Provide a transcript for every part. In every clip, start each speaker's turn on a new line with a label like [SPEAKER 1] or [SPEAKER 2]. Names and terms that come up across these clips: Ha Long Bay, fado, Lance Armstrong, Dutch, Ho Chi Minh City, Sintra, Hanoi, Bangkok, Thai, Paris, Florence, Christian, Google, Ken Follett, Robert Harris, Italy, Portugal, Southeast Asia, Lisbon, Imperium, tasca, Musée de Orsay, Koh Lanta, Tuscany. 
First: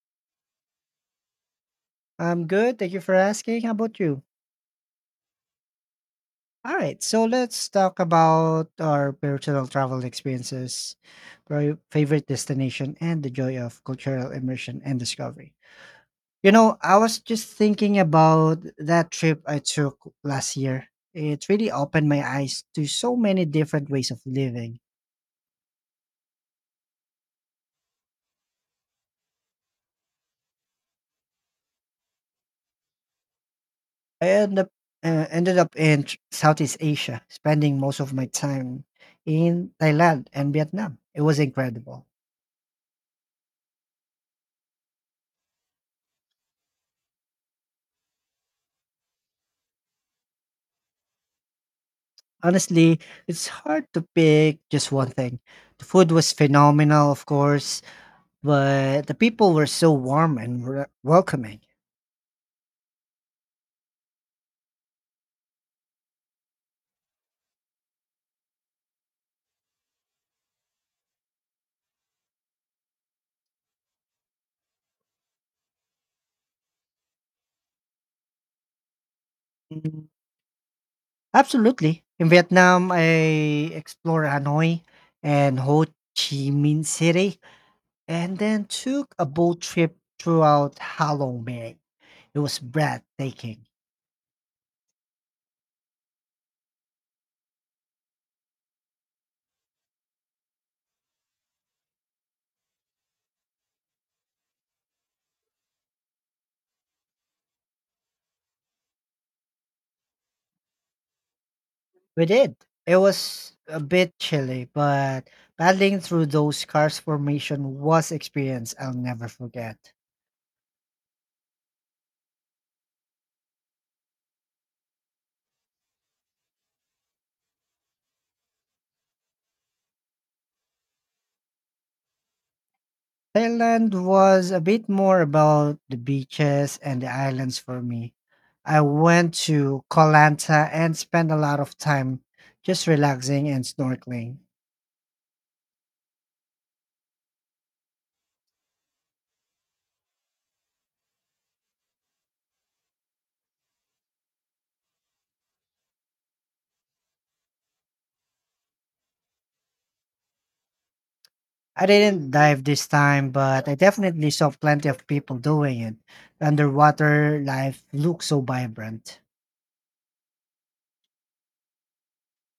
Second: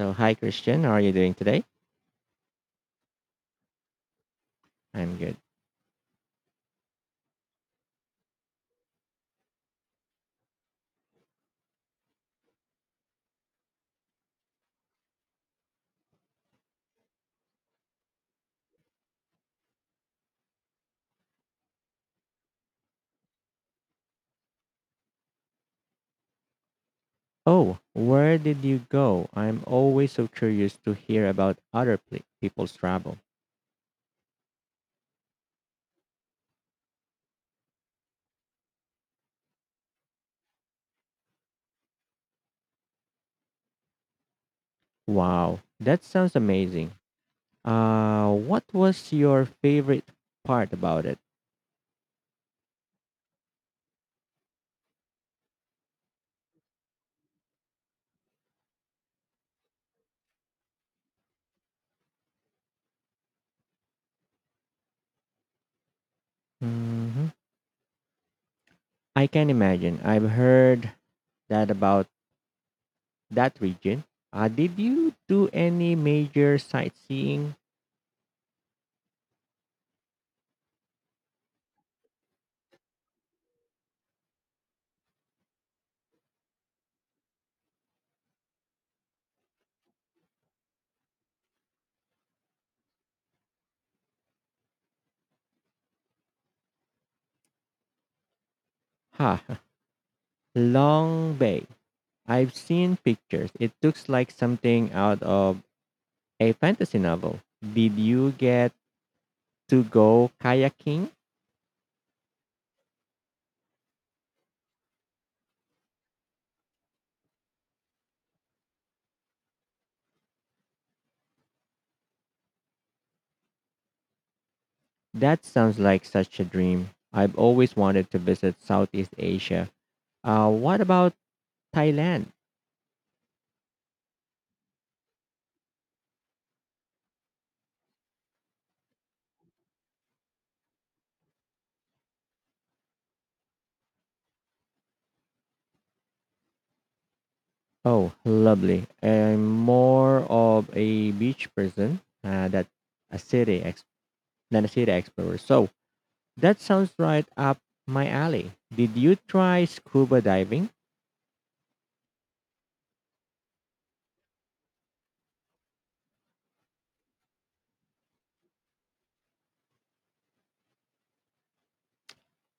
[SPEAKER 1] So, hi, Christian. How are you doing today?
[SPEAKER 2] I'm good. Thank you for asking. How about you?
[SPEAKER 1] I'm good.
[SPEAKER 2] All right. So let's talk about our personal travel experiences, our favorite destination, and the joy of cultural immersion and discovery. You know, I was just thinking about that trip I took last year. It really opened my eyes to so many different ways of living.
[SPEAKER 1] Oh, where did you go? I'm always so curious to hear about other people's travel.
[SPEAKER 2] I end up, ended up in Southeast Asia, spending most of my time in Thailand and Vietnam. It was incredible.
[SPEAKER 1] Wow, that sounds amazing. What was your favorite part about it?
[SPEAKER 2] Honestly, it's hard to pick just one thing. The food was phenomenal, of course, but the people were so warm and welcoming.
[SPEAKER 1] Hmm. I can imagine. I've heard that about that region. Did you do any major sightseeing?
[SPEAKER 2] Absolutely. In Vietnam, I explored Hanoi and Ho Chi Minh City, and then took a boat trip throughout Ha Long Bay. It was breathtaking.
[SPEAKER 1] Ha, Long Bay. I've seen pictures. It looks like something out of a fantasy novel. Did you get to go kayaking?
[SPEAKER 2] We did. It was a bit chilly, but paddling through those karst formation was experience I'll never forget.
[SPEAKER 1] That sounds like such a dream. I've always wanted to visit Southeast Asia. What about Thailand?
[SPEAKER 2] Thailand was a bit more about the beaches and the islands for me. I went to Koh Lanta and spent a lot of time just relaxing and snorkeling.
[SPEAKER 1] Oh, lovely. I'm more of a beach person that a than a city explorer. So that sounds right up my alley. Did you try scuba diving?
[SPEAKER 2] I didn't dive this time, but I definitely saw plenty of people doing it. Underwater life looks so vibrant.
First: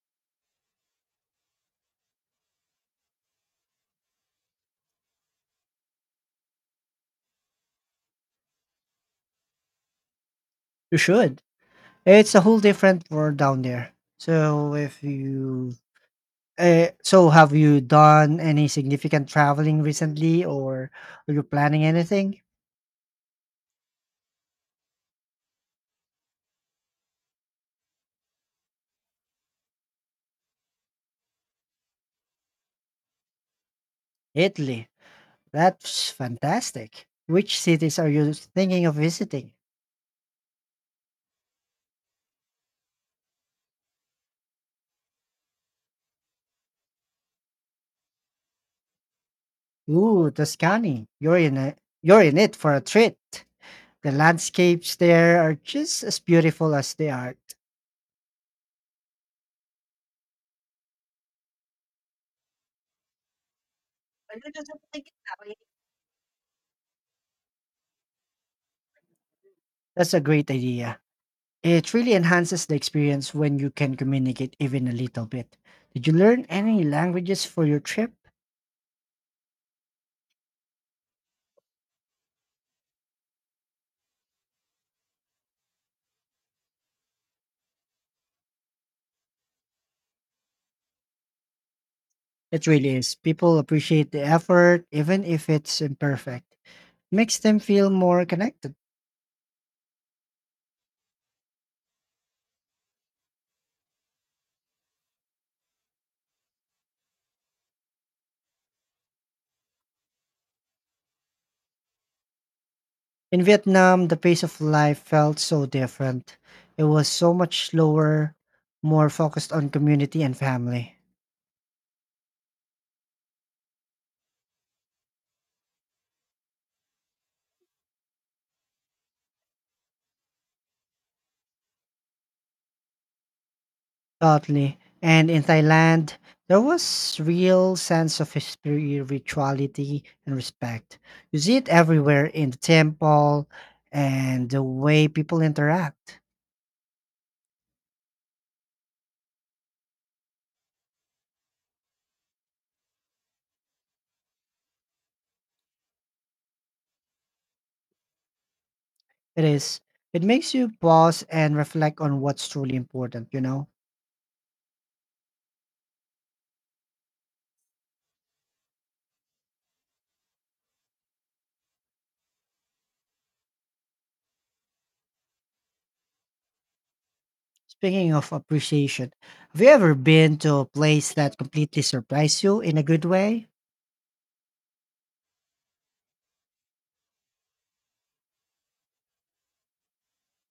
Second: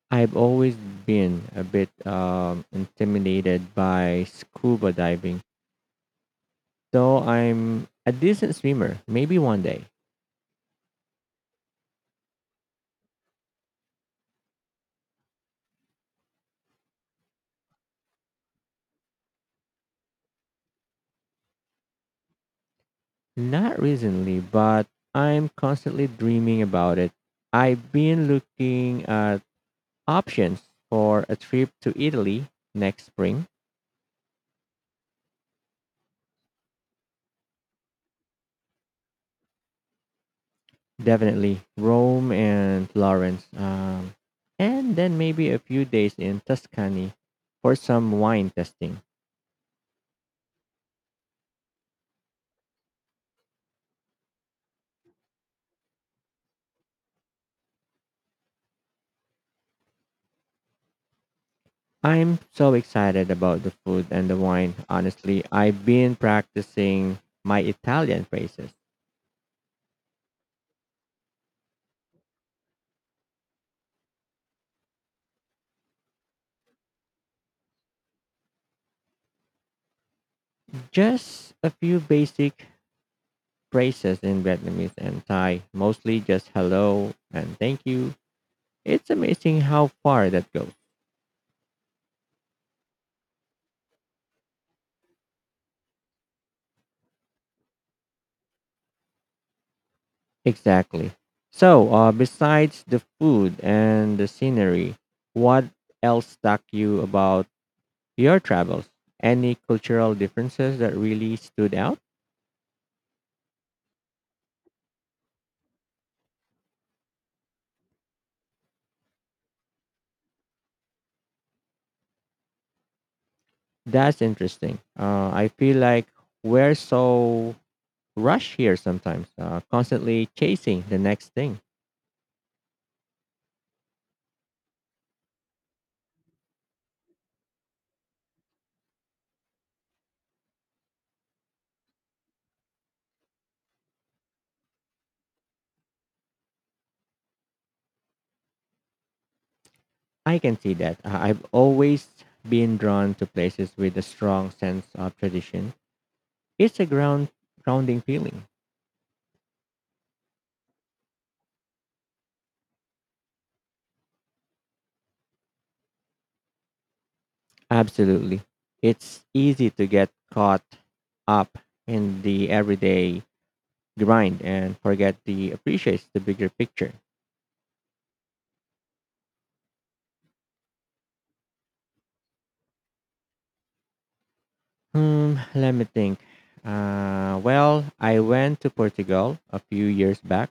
[SPEAKER 1] I've always been a bit intimidated by scuba diving. So I'm a decent swimmer, maybe one day.
[SPEAKER 2] You should. It's a whole different world down there. So if you Eh, so have you done any significant traveling recently or are you planning anything?
[SPEAKER 1] Not recently, but I'm constantly dreaming about it. I've been looking at options for a trip to Italy next spring.
[SPEAKER 2] Italy. That's fantastic. Which cities are you thinking of visiting?
[SPEAKER 1] Definitely Rome and Florence. And then maybe a few days in Tuscany for some wine testing.
[SPEAKER 2] Ooh, Tuscany. You're in it for a treat. The landscapes there are just as beautiful as the art.
[SPEAKER 1] I'm so excited about the food and the wine. Honestly, I've been practicing my Italian phrases.
[SPEAKER 2] That's a great idea. It really enhances the experience when you can communicate even a little bit. Did you learn any languages for your trip?
[SPEAKER 1] Just a few basic phrases in Vietnamese and Thai, mostly just hello and thank you. It's amazing how far that goes.
[SPEAKER 2] It really is. People appreciate the effort, even if it's imperfect. Makes them feel more connected.
[SPEAKER 1] Exactly. So, besides the food and the scenery, what else stuck you about your travels? Any cultural differences that really stood out?
[SPEAKER 2] In Vietnam, the pace of life felt so different. It was so much slower, more focused on community and family.
[SPEAKER 1] That's interesting. I feel like we're so rushed here sometimes, constantly chasing the next thing.
[SPEAKER 2] Totally. And in Thailand, there was real sense of spirituality and respect. You see it everywhere in the temple and the way people interact.
[SPEAKER 1] I can see that. I've always been drawn to places with a strong sense of tradition. It's a grounding feeling.
[SPEAKER 2] It is. It makes you pause and reflect on what's truly important, you know?
[SPEAKER 1] Absolutely. It's easy to get caught up in the everyday grind and forget the appreciates the bigger picture.
[SPEAKER 2] Speaking of appreciation, have you ever been to a place that completely surprised you in a good way?
[SPEAKER 1] Hmm, let me think. Well, I went to Portugal a few years back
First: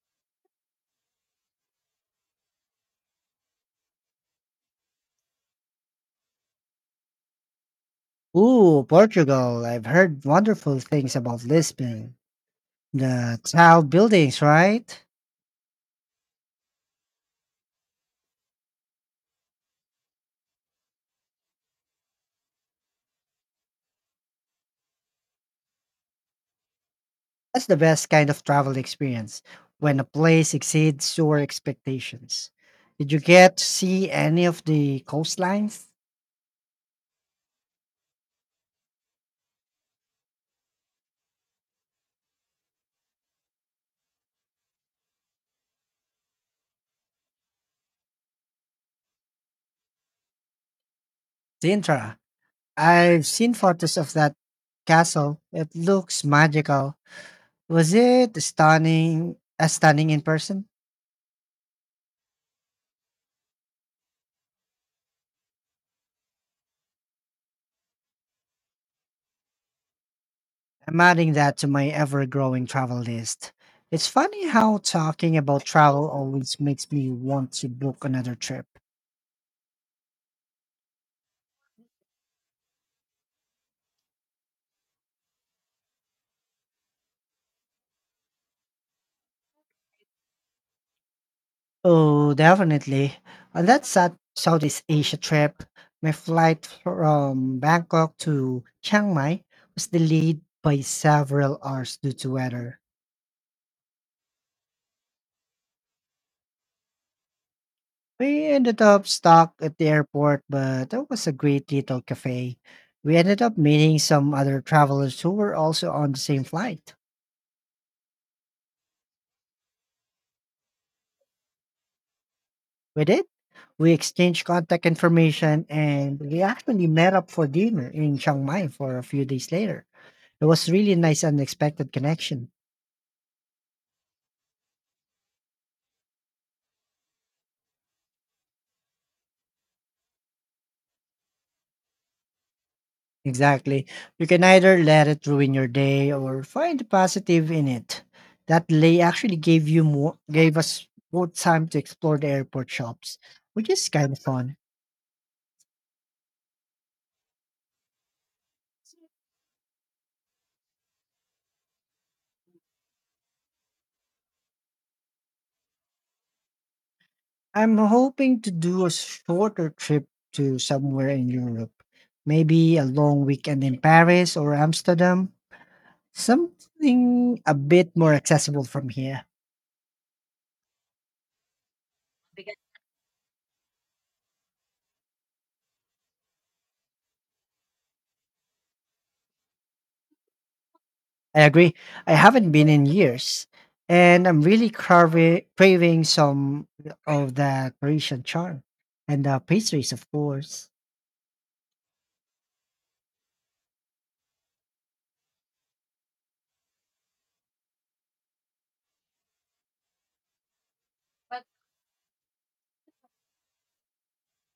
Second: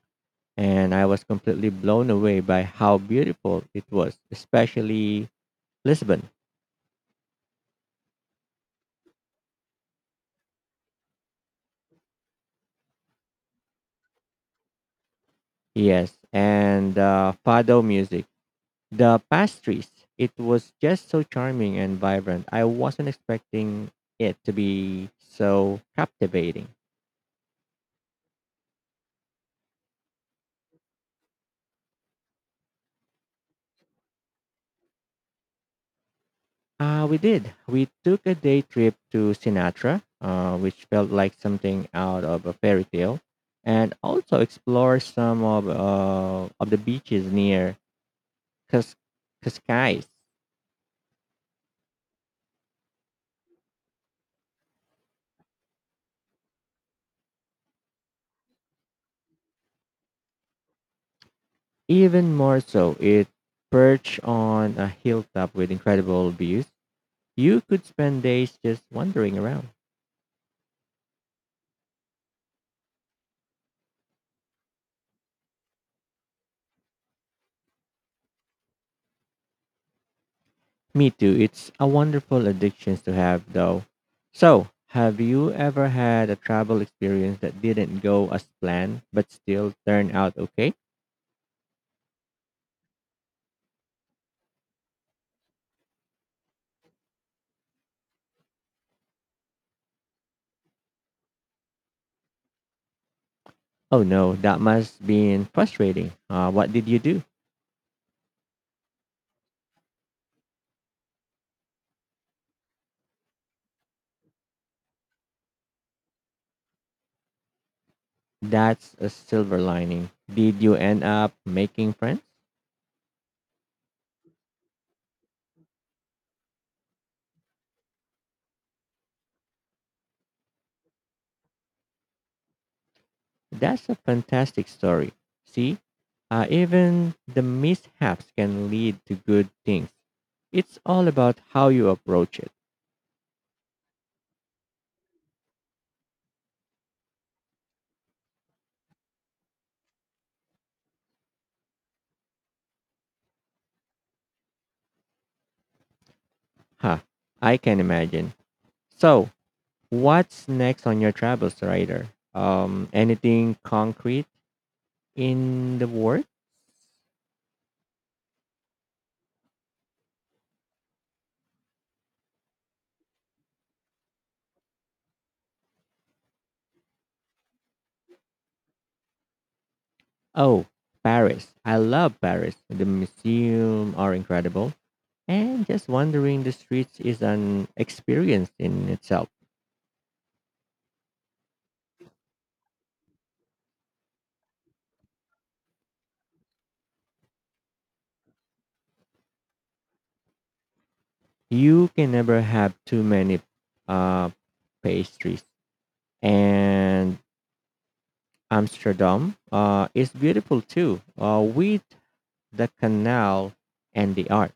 [SPEAKER 1] and I was completely blown away by how beautiful it was, especially Lisbon.
[SPEAKER 2] Ooh, Portugal. I've heard wonderful things about Lisbon. The tall buildings, right?
[SPEAKER 1] Yes, and the fado music, the pastries. It was just so charming and vibrant. I wasn't expecting it to be so captivating.
[SPEAKER 2] That's the best kind of travel experience when a place exceeds your expectations. Did you get to see any of the coastlines?
[SPEAKER 1] We did. We took a day trip to Sinatra, which felt like something out of a fairy tale, and also explored some of the beaches near Cas- Cascais.
[SPEAKER 2] Sintra. I've seen photos of that castle. It looks magical. Was it stunning as stunning in person?
[SPEAKER 1] Even more so, it perched on a hilltop with incredible views. You could spend days just wandering around.
[SPEAKER 2] I'm adding that to my ever growing travel list. It's funny how talking about travel always makes me want to book another trip.
[SPEAKER 1] Me too. It's a wonderful addiction to have, though. So, have you ever had a travel experience that didn't go as planned but still turned out okay?
[SPEAKER 2] Oh, definitely. On that Southeast Asia trip, my flight from Bangkok to Chiang Mai was delayed by several hours due to weather.
[SPEAKER 1] Oh no, that must been frustrating. What did you do?
[SPEAKER 2] We ended up stuck at the airport, but that was a great little cafe. We ended up meeting some other travelers who were also on the same flight.
[SPEAKER 1] That's a silver lining. Did you end up making friends?
[SPEAKER 2] We did. We exchanged contact information and we actually met up for dinner in Chiang Mai for a few days later. It was really nice unexpected connection.
[SPEAKER 1] That's a fantastic story. See, even the mishaps can lead to good things. It's all about how you approach it.
[SPEAKER 2] Exactly. You can either let it ruin your day or find the positive in it. That delay actually gave us more time to explore the airport shops, which is kind of fun.
[SPEAKER 1] Huh, I can imagine. So, what's next on your travels radar? Anything concrete in the work?
[SPEAKER 2] I'm hoping to do a shorter trip to somewhere in Europe. Maybe a long weekend in Paris or Amsterdam. Something a bit more accessible from here.
[SPEAKER 1] Oh, Paris. I love Paris. The museum are incredible, and just wandering the streets is an experience in itself.
[SPEAKER 2] I agree. I haven't been in years, and I'm really craving some of that Parisian charm and the pastries, of course.
[SPEAKER 1] You can never have too many uh, pastries. And Amsterdam is beautiful too, with the canal and the art.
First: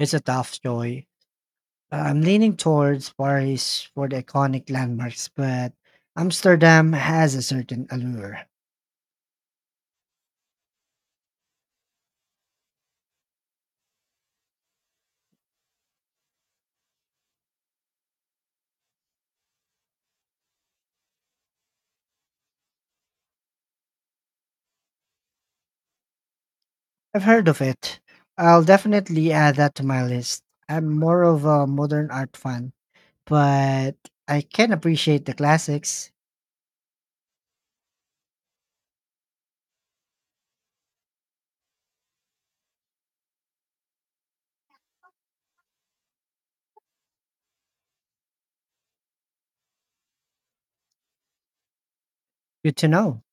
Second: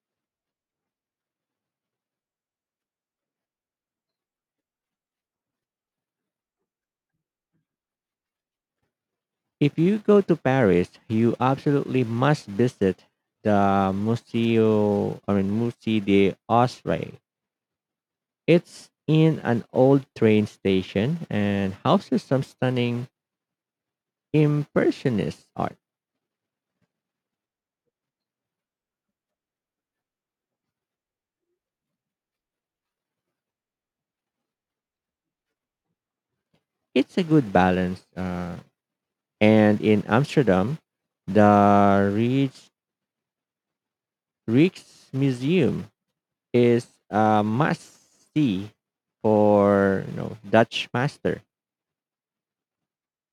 [SPEAKER 2] It's a tough choice. I'm leaning towards Paris for the iconic landmarks, but Amsterdam has a certain allure.
[SPEAKER 1] If you go to Paris, you absolutely must visit the Museo, I mean, Musée de Orsay. It's in an old train station and houses some stunning impressionist art.
[SPEAKER 2] I've heard of it. I'll definitely add that to my list. I'm more of a modern art fan, but I can appreciate the classics.
[SPEAKER 1] It's a good balance. And in Amsterdam, the Rijksmuseum is a must see for Dutch master.
[SPEAKER 2] Good to know.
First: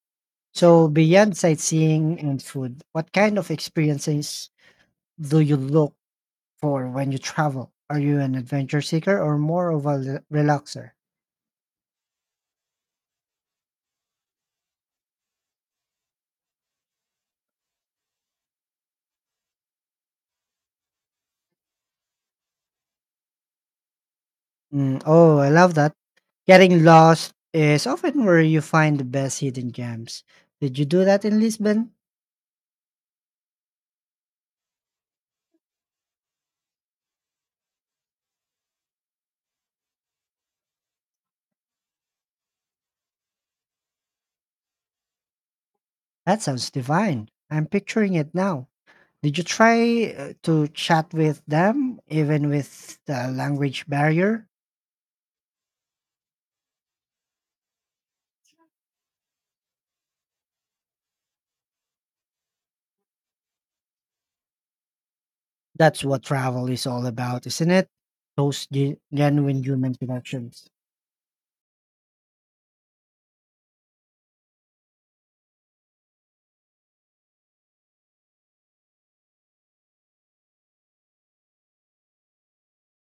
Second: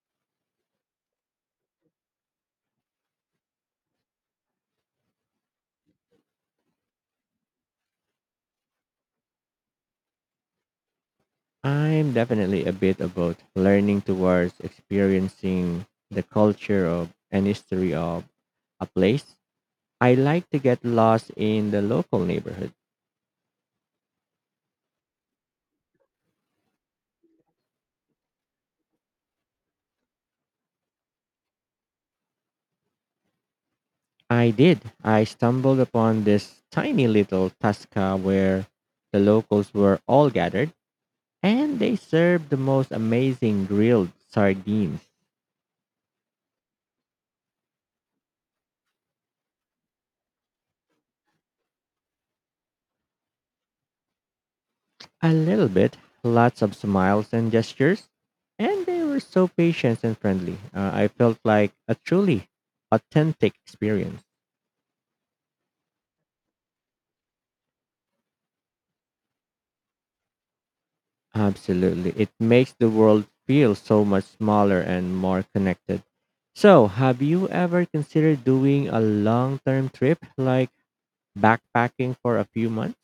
[SPEAKER 2] So beyond sightseeing and food, what kind of experiences do you look for when you travel? Are you an adventure seeker or more of a relaxer?
[SPEAKER 1] I'm definitely a bit about learning towards experiencing the culture of and history of a place. I like to get lost in the local neighborhood.
[SPEAKER 2] Mm, oh, I love that. Getting lost is often where you find the best hidden gems. Did you do that in Lisbon?
[SPEAKER 1] I did. I stumbled upon this tiny little tasca where the locals were all gathered and they served the most amazing grilled sardines.
[SPEAKER 2] That sounds divine. I'm picturing it now. Did you try to chat with them even with the language barrier?
[SPEAKER 1] A little bit, lots of smiles and gestures, and they were so patient and friendly. I felt like a truly authentic experience.
[SPEAKER 2] That's what travel is all about, isn't it? Those genuine human connections.
[SPEAKER 1] Absolutely. It makes the world feel so much smaller and more connected. So, have you ever considered doing a long term trip like backpacking for a few months?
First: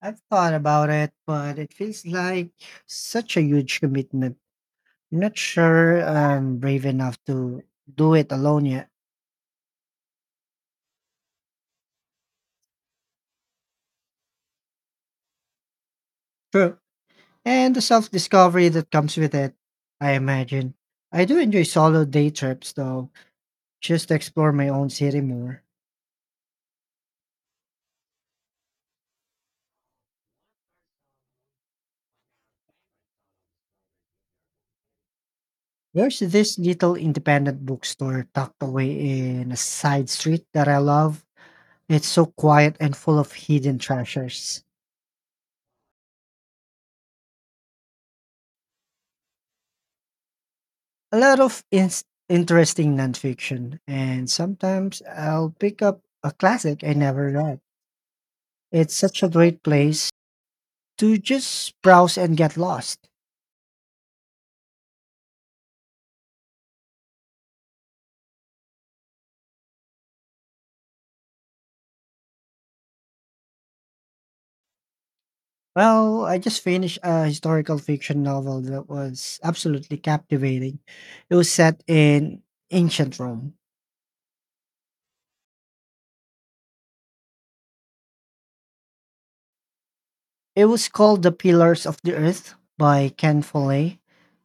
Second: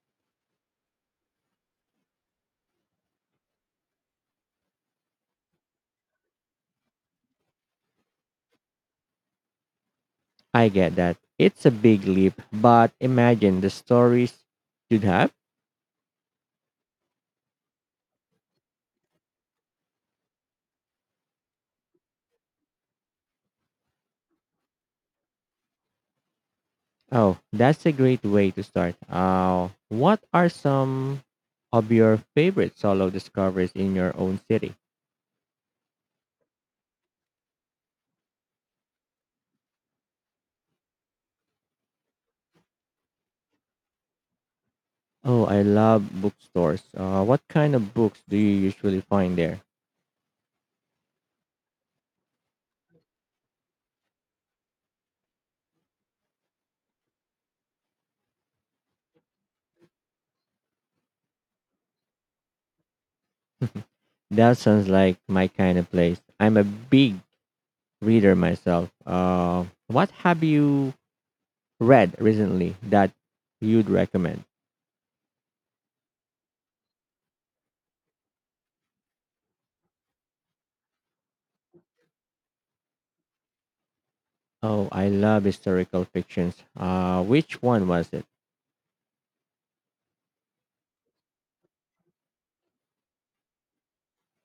[SPEAKER 2] I've thought about it, but it feels like such a huge commitment. I'm not sure I'm brave enough to do it alone yet.
[SPEAKER 1] I get that. It's a big leap, but imagine the stories you'd have.
[SPEAKER 2] True. And the self discovery that comes with it, I imagine. I do enjoy solo day trips, though, just to explore my own city more.
[SPEAKER 1] Oh, that's a great way to start. What are some of your favorite solo discoveries in your own city?
[SPEAKER 2] There's this little independent bookstore tucked away in a side street that I love. It's so quiet and full of hidden treasures.
[SPEAKER 1] Oh, I love bookstores. What kind of books do you usually find there?
[SPEAKER 2] A lot of ins interesting nonfiction, and sometimes I'll pick up a classic I never read. It's such a great place to just browse and get lost.
[SPEAKER 1] That sounds like my kind of place. I'm a big reader myself. What have you read recently that you'd recommend?
[SPEAKER 2] Well, I just finished a historical fiction novel that was absolutely captivating. It was set in ancient Rome.
[SPEAKER 1] Oh, I love historical fictions. Which one was it?
[SPEAKER 2] It was called The Pillars of the Earth by Ken Follett.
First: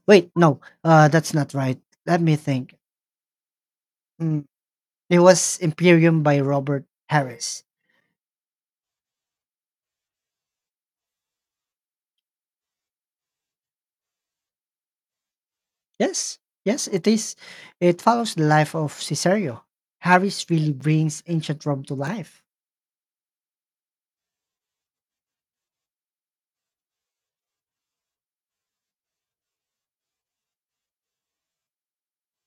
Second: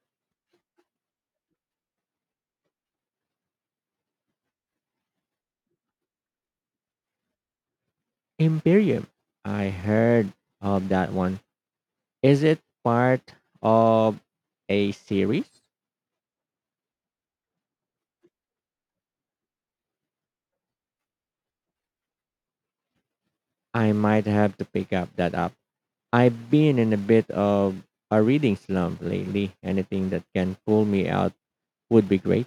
[SPEAKER 2] Wait, no, that's not right. Let me think. Hmm. It was Imperium by Robert Harris.
[SPEAKER 1] Imperium. I heard of that one. Is it part of a series?
[SPEAKER 2] Yes, yes, it is. It follows the life of Caesario. Harris really brings ancient Rome to life.
[SPEAKER 1] I might have to pick up that up. I've been in a bit of a reading slump lately. Anything that can pull me out would be great.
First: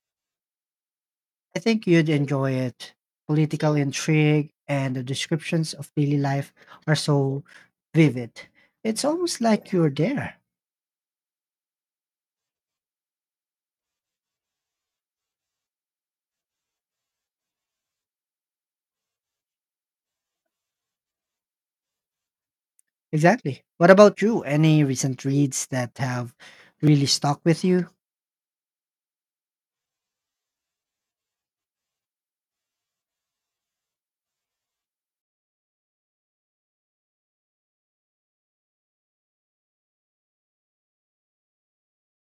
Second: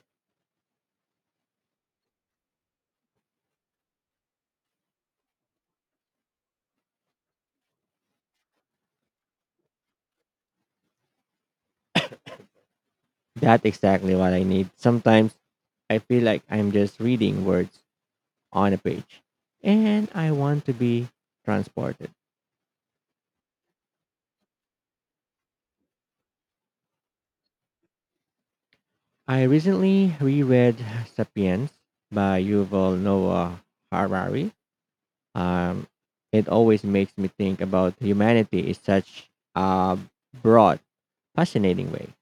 [SPEAKER 2] I think you'd enjoy it. Political intrigue and the descriptions of daily life are so vivid. It's almost like you're there.
[SPEAKER 1] That's exactly what I need. Sometimes I feel like I'm just reading words on a page and I want to be transported.
[SPEAKER 2] Exactly. What about you? Any recent reads that have really stuck with you?
[SPEAKER 1] I recently reread Sapiens by Yuval Noah Harari. Um, it always makes me think about humanity in such a broad, fascinating way.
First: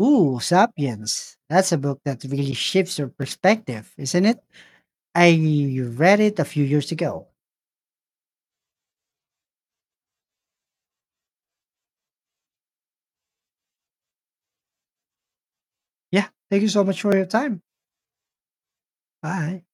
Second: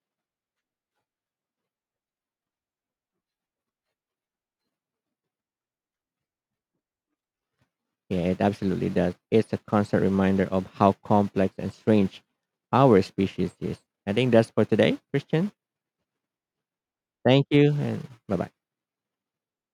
[SPEAKER 2] Ooh, Sapiens. That's a book that really shifts your perspective, isn't it? I read it a few years ago.
[SPEAKER 1] Yeah, it absolutely does. It's a constant reminder of how complex and strange our species is. I think that's for today, Christian.
[SPEAKER 2] Yeah. Thank you so much for your
[SPEAKER 1] Thank
[SPEAKER 2] time.
[SPEAKER 1] you and bye bye.
[SPEAKER 2] Bye.